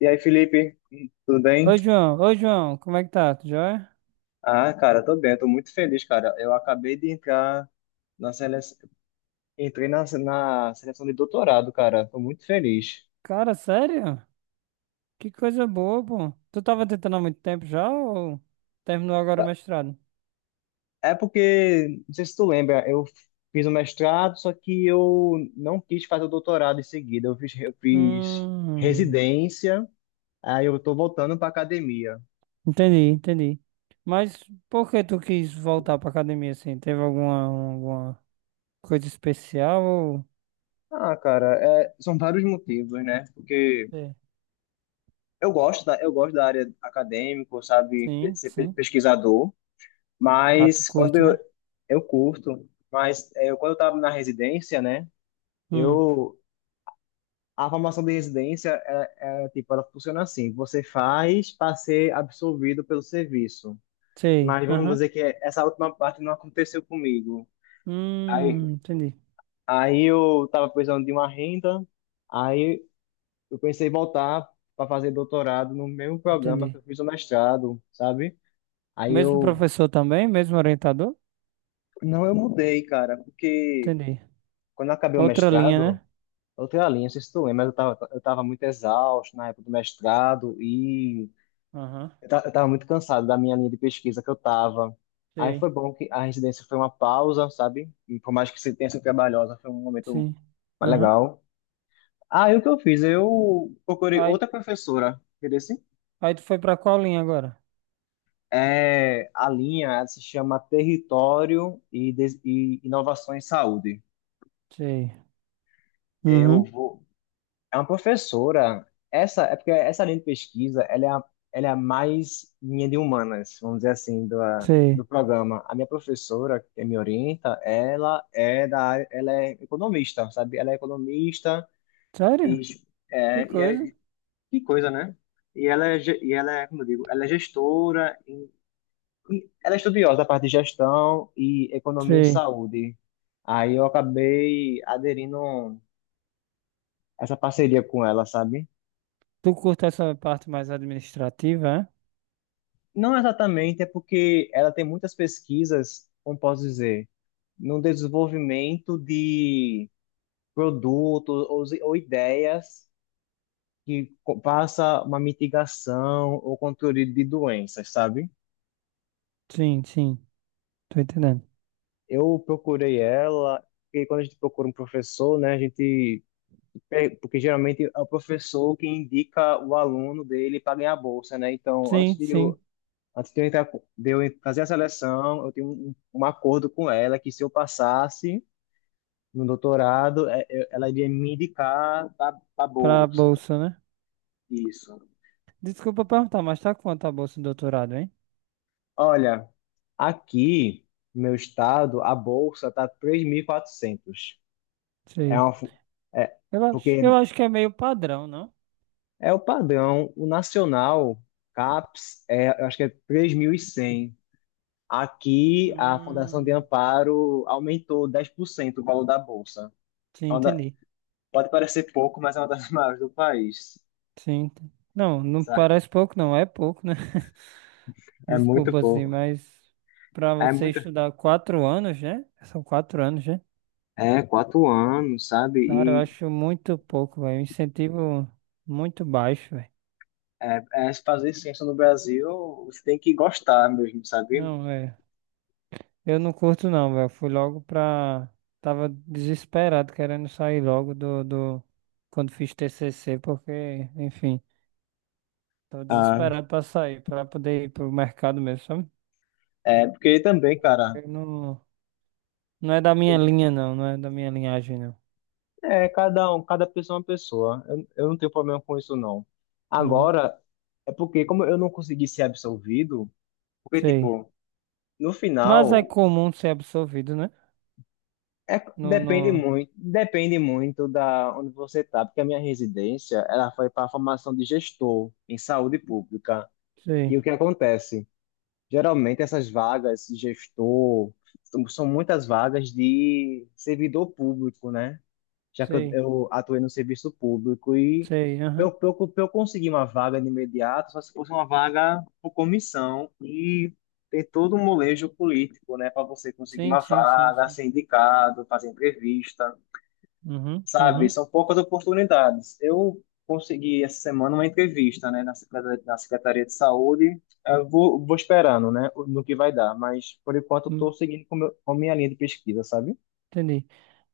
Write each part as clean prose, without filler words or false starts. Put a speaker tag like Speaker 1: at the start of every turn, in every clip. Speaker 1: E aí, Felipe, tudo bem?
Speaker 2: Oi, João. Oi, João. Como é que tá? Tu joia?
Speaker 1: Ah, cara, tô bem, tô muito feliz, cara. Eu acabei de entrar na seleção, entrei na seleção de doutorado, cara. Tô muito feliz.
Speaker 2: Cara, sério? Que coisa boa, pô. Tu tava tentando há muito tempo já ou terminou agora o mestrado?
Speaker 1: É porque, não sei se tu lembra, eu fiz o mestrado, só que eu não quis fazer o doutorado em seguida. Eu fiz
Speaker 2: Hum,
Speaker 1: residência, aí eu tô voltando pra academia.
Speaker 2: entendi, entendi. Mas por que tu quis voltar pra academia assim? Teve alguma coisa especial ou...
Speaker 1: Ah, cara, é, são vários motivos, né? Porque
Speaker 2: É.
Speaker 1: eu gosto da área acadêmica, sabe,
Speaker 2: Sim,
Speaker 1: ser
Speaker 2: sim.
Speaker 1: pesquisador.
Speaker 2: Ah, tu
Speaker 1: Mas quando
Speaker 2: curte,
Speaker 1: eu,
Speaker 2: né?
Speaker 1: eu curto, mas é, quando eu estava na residência, né?
Speaker 2: Hum,
Speaker 1: Eu A formação de residência é, tipo, ela funciona assim: você faz para ser absorvido pelo serviço.
Speaker 2: sei.
Speaker 1: Mas vamos
Speaker 2: Aham.
Speaker 1: dizer que essa última parte não aconteceu comigo. Aí,
Speaker 2: Entendi,
Speaker 1: aí eu estava precisando de uma renda, aí eu pensei em voltar para fazer doutorado no mesmo programa que
Speaker 2: entendi.
Speaker 1: eu fiz o mestrado, sabe? Aí
Speaker 2: Mesmo
Speaker 1: eu
Speaker 2: professor também? Mesmo orientador?
Speaker 1: não, eu mudei, cara, porque
Speaker 2: Entendi.
Speaker 1: quando eu acabei o
Speaker 2: Outra linha,
Speaker 1: mestrado.
Speaker 2: né?
Speaker 1: Eu tenho a linha, não sei se tu lembra, mas eu tava muito exausto na época do mestrado e
Speaker 2: Aham.
Speaker 1: eu tava muito cansado da minha linha de pesquisa que eu tava. Aí
Speaker 2: Sei,
Speaker 1: foi bom que a residência foi uma pausa, sabe? E por mais que se tenha sido trabalhosa, foi um momento
Speaker 2: sim.
Speaker 1: mais
Speaker 2: Aham.
Speaker 1: legal. Aí o que eu fiz? Eu procurei
Speaker 2: Aí,
Speaker 1: outra professora, entendeu? Assim?
Speaker 2: aí tu foi pra qual linha agora?
Speaker 1: É, a linha ela se chama Território e Inovações em Saúde.
Speaker 2: Sei.
Speaker 1: Eu
Speaker 2: Uhum.
Speaker 1: vou, É uma professora. É porque essa linha de pesquisa, ela é a mais minha de humanas, vamos dizer assim, do
Speaker 2: Sei.
Speaker 1: programa. A minha professora, que me orienta, ela é da área, ela é economista, sabe? Ela é economista. e,
Speaker 2: Sério? Que
Speaker 1: é, e
Speaker 2: coisa?
Speaker 1: é- que coisa, né? E ela é, como eu digo, ela é gestora, e ela é estudiosa da parte de gestão e economia em
Speaker 2: Sei.
Speaker 1: saúde. Aí eu acabei aderindo a essa parceria com ela, sabe?
Speaker 2: Tu curta essa parte mais administrativa, é?
Speaker 1: Não exatamente, é porque ela tem muitas pesquisas, como posso dizer, no desenvolvimento de produtos ou ideias que passa uma mitigação ou controle de doenças, sabe?
Speaker 2: Sim, sim. Tô entendendo.
Speaker 1: Eu procurei ela, porque quando a gente procura um professor, né, porque geralmente é o professor que indica o aluno dele para ganhar a bolsa, né? Então,
Speaker 2: Sim, sim.
Speaker 1: antes de eu entrar, de eu fazer a seleção, eu tenho um acordo com ela que se eu passasse no doutorado, ela iria me indicar para a
Speaker 2: Pra
Speaker 1: bolsa.
Speaker 2: bolsa, né?
Speaker 1: Isso.
Speaker 2: Desculpa perguntar, mas tá quanto a bolsa de doutorado, hein?
Speaker 1: Olha, aqui no meu estado, a bolsa está 3.400. É
Speaker 2: Sei.
Speaker 1: uma, fu- é,
Speaker 2: Eu
Speaker 1: porque
Speaker 2: acho que é meio padrão, não?
Speaker 1: é o padrão, o nacional, CAPES, é, eu acho que é 3.100. Aqui, a Fundação de
Speaker 2: Hum.
Speaker 1: Amparo aumentou 10% o valor da bolsa.
Speaker 2: Sim,
Speaker 1: É uma da-
Speaker 2: entendi.
Speaker 1: Pode parecer pouco, mas é uma das maiores do país.
Speaker 2: Sim. ent- Não, não
Speaker 1: Sabe?
Speaker 2: parece pouco, não. É pouco, né?
Speaker 1: É muito
Speaker 2: Desculpa, assim,
Speaker 1: pouco.
Speaker 2: mas pra
Speaker 1: É
Speaker 2: você
Speaker 1: muito.
Speaker 2: estudar quatro anos, né? São quatro anos, né?
Speaker 1: É, 4 anos, sabe?
Speaker 2: Cara, eu
Speaker 1: E
Speaker 2: acho muito pouco, velho. Incentivo muito baixo, velho.
Speaker 1: é, se fazer ciência no Brasil, você tem que gostar mesmo, sabe?
Speaker 2: Não, é. Eu não curto, não, velho. Fui logo pra. Tava desesperado, querendo sair logo do, do. Quando fiz TCC, porque, enfim, tava
Speaker 1: Ah,
Speaker 2: desesperado pra sair, pra poder ir pro mercado mesmo, sabe?
Speaker 1: é, porque também, cara,
Speaker 2: Eu não... Não é da minha linha, não. Não é da minha linhagem, não.
Speaker 1: é, cada pessoa é uma pessoa. Eu não tenho problema com isso, não.
Speaker 2: Uhum,
Speaker 1: Agora, é porque como eu não consegui ser absolvido, porque,
Speaker 2: sei.
Speaker 1: tipo, no
Speaker 2: Mas é
Speaker 1: final,
Speaker 2: comum ser absorvido, né?
Speaker 1: é,
Speaker 2: No, no.
Speaker 1: depende muito da onde você tá, porque a minha residência, ela foi para a formação de gestor em saúde pública.
Speaker 2: Sei,
Speaker 1: E o que acontece? Geralmente essas vagas, gestor, são muitas vagas de servidor público, né? Já que eu,
Speaker 2: sei,
Speaker 1: eu atuei no serviço público e
Speaker 2: sei.
Speaker 1: para eu,
Speaker 2: Aham.
Speaker 1: pra eu, pra eu conseguir uma vaga de imediato, só se fosse uma vaga por comissão e tem todo um molejo político, né? Para você conseguir
Speaker 2: Sim,
Speaker 1: uma
Speaker 2: sim, sim,
Speaker 1: vaga,
Speaker 2: sim.
Speaker 1: ser indicado, fazer entrevista.
Speaker 2: Uhum,
Speaker 1: Sabe,
Speaker 2: uhum.
Speaker 1: são poucas oportunidades. Eu consegui essa semana uma entrevista, né, na Secretaria de Saúde. Eu vou esperando, né, no que vai dar, mas por enquanto eu estou
Speaker 2: Hum,
Speaker 1: seguindo com minha linha de pesquisa, sabe?
Speaker 2: entendi.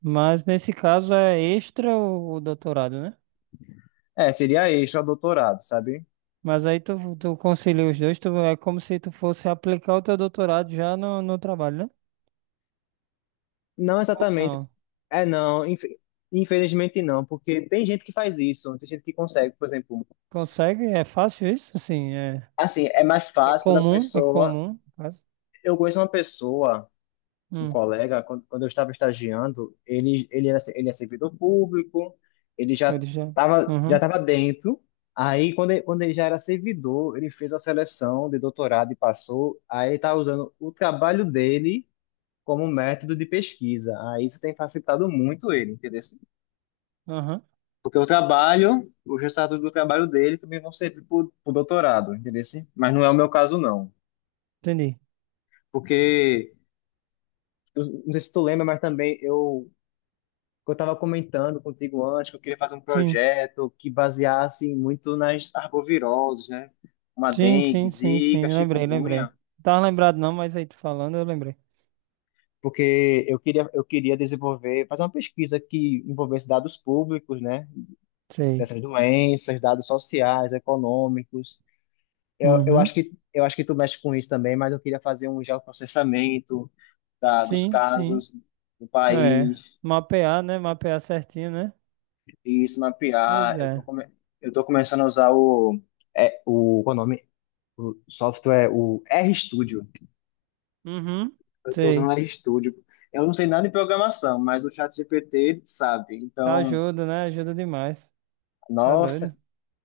Speaker 2: Mas nesse caso é extra o doutorado, né?
Speaker 1: É, seria extra doutorado, sabe?
Speaker 2: Mas aí tu, tu concilia os dois, tu, é como se tu fosse aplicar o teu doutorado já no, no trabalho, né?
Speaker 1: Não
Speaker 2: Ou
Speaker 1: exatamente.
Speaker 2: não?
Speaker 1: É, não, infelizmente não, porque tem gente que faz isso, tem gente que consegue, por exemplo.
Speaker 2: Consegue? É fácil isso? Assim, é,
Speaker 1: Assim, é mais
Speaker 2: é
Speaker 1: fácil quando a
Speaker 2: comum, é
Speaker 1: pessoa.
Speaker 2: comum. No caso
Speaker 1: Eu conheço uma pessoa. Um
Speaker 2: hum,
Speaker 1: colega, quando eu estava estagiando, ele é servidor público, ele já
Speaker 2: ele já.
Speaker 1: estava já
Speaker 2: Uhum,
Speaker 1: tava dentro. Aí, quando ele já era servidor, ele fez a seleção de doutorado e passou. Aí, ele está usando o trabalho dele como método de pesquisa. Aí, isso tem facilitado muito ele, entendeu?
Speaker 2: aham.
Speaker 1: Porque o trabalho, os resultados do trabalho dele também vão servir para o doutorado, entendeu? Mas não é o meu caso, não.
Speaker 2: Entendi.
Speaker 1: Porque, eu não sei se tu lembra, mas também eu que eu estava comentando contigo antes, que eu queria fazer um
Speaker 2: Sim,
Speaker 1: projeto que baseasse muito nas arboviroses, né? Uma
Speaker 2: sim,
Speaker 1: dengue,
Speaker 2: sim, sim,
Speaker 1: zika,
Speaker 2: sim. Lembrei, lembrei.
Speaker 1: chikungunya,
Speaker 2: Não tava lembrado não, mas aí tu falando, eu lembrei.
Speaker 1: porque eu queria desenvolver, fazer uma pesquisa que envolvesse dados públicos, né?
Speaker 2: Sei.
Speaker 1: Dessas doenças, dados sociais, econômicos. Eu, eu
Speaker 2: Uhum.
Speaker 1: acho que, eu acho que tu mexe com isso também, mas eu queria fazer um geoprocessamento dos
Speaker 2: Sim, sim.
Speaker 1: casos do
Speaker 2: É.
Speaker 1: país
Speaker 2: Mapear, né? Mapear certinho, né?
Speaker 1: e isso
Speaker 2: Pois
Speaker 1: mapear. Eu tô,
Speaker 2: é.
Speaker 1: come, eu tô começando a usar o. Qual é o nome? O software, o RStudio.
Speaker 2: Uhum.
Speaker 1: Eu estou usando o
Speaker 2: Sei.
Speaker 1: RStudio. Eu não sei nada de programação, mas o ChatGPT ele sabe. Então,
Speaker 2: Ajuda, né? Ajuda demais. Tá
Speaker 1: nossa,
Speaker 2: doido?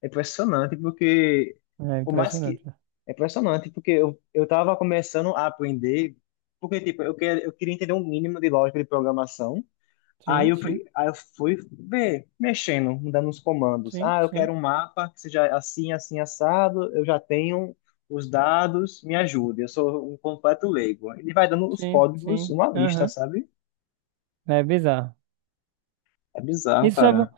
Speaker 1: é impressionante porque
Speaker 2: É
Speaker 1: o mais que
Speaker 2: impressionante, né?
Speaker 1: é impressionante porque eu estava começando a aprender, porque tipo eu queria entender um mínimo de lógica de programação. Aí
Speaker 2: Sim,
Speaker 1: eu
Speaker 2: sim,
Speaker 1: fui, aí eu fui ver, mexendo, mudando os comandos.
Speaker 2: sim,
Speaker 1: Ah, eu
Speaker 2: sim,
Speaker 1: quero um mapa que seja assim, assim, assado. Eu já tenho os dados, me ajude. Eu sou um completo leigo. Ele vai dando os
Speaker 2: sim,
Speaker 1: códigos,
Speaker 2: sim.
Speaker 1: uma lista,
Speaker 2: Aham.
Speaker 1: sabe?
Speaker 2: É bizarro.
Speaker 1: É bizarro,
Speaker 2: Isso é bom.
Speaker 1: cara.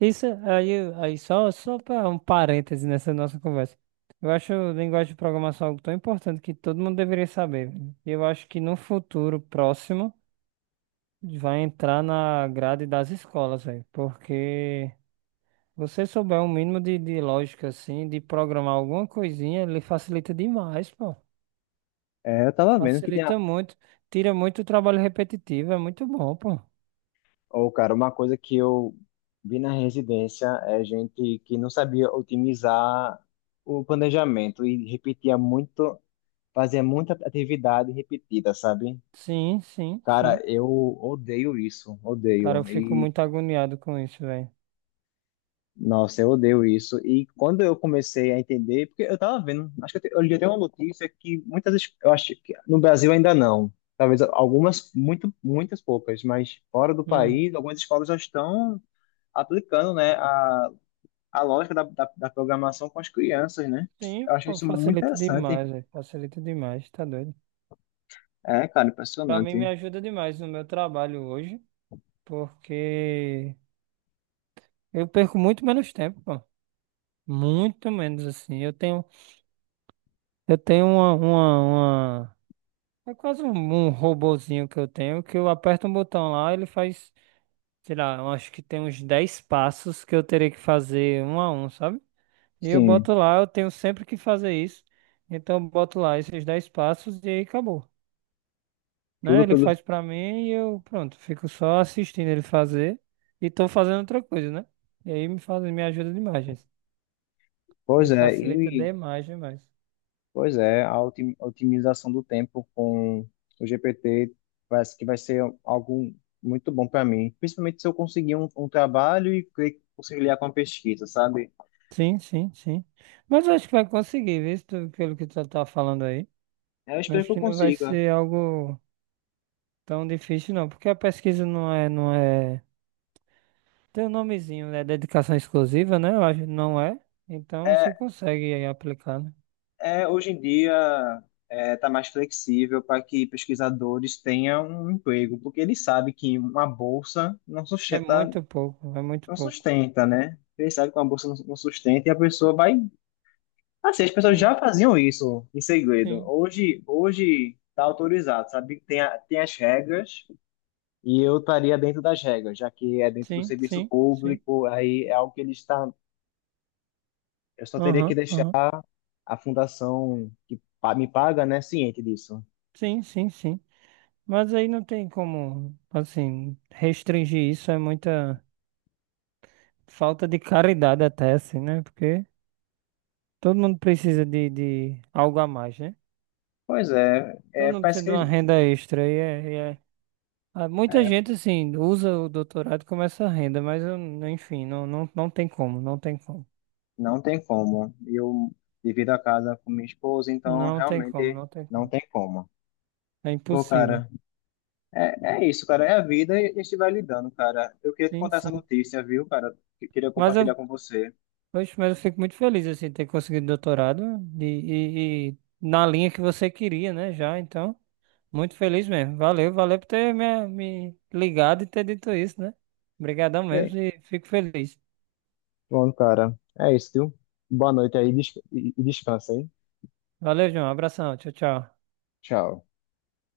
Speaker 2: Isso aí, só para um parêntese nessa nossa conversa. Eu acho a linguagem de programação algo tão importante que todo mundo deveria saber, velho. Eu acho que no futuro próximo. Vai entrar na grade das escolas, velho. Porque você souber um mínimo de lógica, assim, de programar alguma coisinha, ele facilita demais, pô.
Speaker 1: É, eu tava vendo que tem a.
Speaker 2: Facilita muito. Tira muito o trabalho repetitivo. É muito bom, pô.
Speaker 1: Ô, cara, uma coisa que eu vi na residência é gente que não sabia otimizar o planejamento e repetia muito, fazia muita atividade repetida, sabe?
Speaker 2: Sim, sim, sim.
Speaker 1: Cara, eu odeio isso,
Speaker 2: Cara, eu
Speaker 1: odeio.
Speaker 2: fico
Speaker 1: E,
Speaker 2: muito agoniado com isso, velho.
Speaker 1: nossa, eu odeio isso. E quando eu comecei a entender, porque eu tava vendo, acho que eu li até uma notícia que eu acho que no Brasil ainda não. Talvez algumas, muitas poucas, mas fora do
Speaker 2: Hum.
Speaker 1: país, algumas escolas já estão aplicando, né, a lógica da programação com as crianças, né?
Speaker 2: Sim,
Speaker 1: Eu acho
Speaker 2: pô,
Speaker 1: isso muito
Speaker 2: facilita
Speaker 1: interessante.
Speaker 2: demais, velho. Facilita demais, tá doido.
Speaker 1: É, cara,
Speaker 2: Pra mim, me
Speaker 1: impressionante.
Speaker 2: ajuda demais no meu trabalho hoje, porque eu perco muito menos tempo, pô. Muito menos assim. Eu tenho uma... É quase um, um robozinho que eu tenho, que eu aperto um botão lá, ele faz, sei lá, eu acho que tem uns 10 passos que eu terei que fazer um a um, sabe? E eu
Speaker 1: Sim,
Speaker 2: boto lá, eu tenho sempre que fazer isso. Então eu boto lá esses 10 passos e aí acabou, né?
Speaker 1: tudo
Speaker 2: Ele
Speaker 1: pelo.
Speaker 2: faz pra mim e eu, pronto, fico só assistindo ele fazer e tô fazendo outra coisa, né? E aí me faz, me ajuda demais, gente.
Speaker 1: Pois
Speaker 2: Me
Speaker 1: é,
Speaker 2: facilita
Speaker 1: e.
Speaker 2: demais, demais.
Speaker 1: Pois é, a otimização do tempo com o GPT parece que vai ser algo muito bom para mim, principalmente se eu conseguir um trabalho e conciliar com a pesquisa, sabe?
Speaker 2: Sim, sim, sim. Mas acho que vai conseguir, viu? Se tu- Pelo que tu tá falando aí.
Speaker 1: Eu espero
Speaker 2: Acho
Speaker 1: que eu
Speaker 2: que não vai
Speaker 1: consiga.
Speaker 2: ser algo tão difícil, não. Porque a pesquisa não é, não é. Tem um nomezinho, né? Dedicação exclusiva, né? Eu acho não é. Então
Speaker 1: É,
Speaker 2: você consegue aí aplicar, né?
Speaker 1: hoje em dia está mais flexível para que pesquisadores tenham um emprego, porque ele sabe que uma bolsa não
Speaker 2: É
Speaker 1: sustenta,
Speaker 2: muito pouco, é muito
Speaker 1: não
Speaker 2: pouco.
Speaker 1: sustenta, né? Ele sabe que uma bolsa não sustenta e a pessoa vai. Assim, as pessoas
Speaker 2: Sim,
Speaker 1: já faziam isso em segredo.
Speaker 2: sim,
Speaker 1: Hoje tá autorizado, sabe? Tem as regras e eu estaria dentro das regras, já que é dentro do
Speaker 2: sim,
Speaker 1: serviço
Speaker 2: sim, sim.
Speaker 1: público, aí é algo que ele está. Eu só teria que
Speaker 2: Aham,
Speaker 1: deixar
Speaker 2: aham.
Speaker 1: a fundação que me paga, né, ciente disso.
Speaker 2: Sim, sim, sim. Mas aí não tem como, assim, restringir isso. É muita falta de caridade até, assim, né? Porque. Todo mundo precisa de algo a mais, né?
Speaker 1: Pois é,
Speaker 2: Todo mundo
Speaker 1: parece
Speaker 2: precisa de uma
Speaker 1: que
Speaker 2: renda extra. Muita
Speaker 1: é,
Speaker 2: gente, assim, usa o doutorado como essa renda, mas, enfim, não, não, não tem como, não tem como.
Speaker 1: não tem como. Eu divido a casa com minha esposa, então
Speaker 2: Não tem como,
Speaker 1: realmente
Speaker 2: não tem
Speaker 1: não
Speaker 2: como.
Speaker 1: tem como.
Speaker 2: É
Speaker 1: Pô,
Speaker 2: impossível.
Speaker 1: cara. É, é isso, cara. É a vida e a gente vai lidando, cara. Eu queria te
Speaker 2: Sim,
Speaker 1: contar essa
Speaker 2: sim.
Speaker 1: notícia, viu, cara? Que queria
Speaker 2: Mas
Speaker 1: compartilhar
Speaker 2: eu,
Speaker 1: com você.
Speaker 2: oxe, mas eu fico muito feliz, assim, de ter conseguido e na linha que você queria, né, já. Então, muito feliz mesmo. Valeu, valeu por ter me, me ligado e ter dito isso, né? Obrigadão
Speaker 1: E
Speaker 2: mesmo
Speaker 1: aí?
Speaker 2: e fico feliz.
Speaker 1: Pronto, cara. É isso, viu? Boa noite aí, e descansa, hein?
Speaker 2: Valeu, João. Abração. Tchau, tchau.
Speaker 1: Tchau.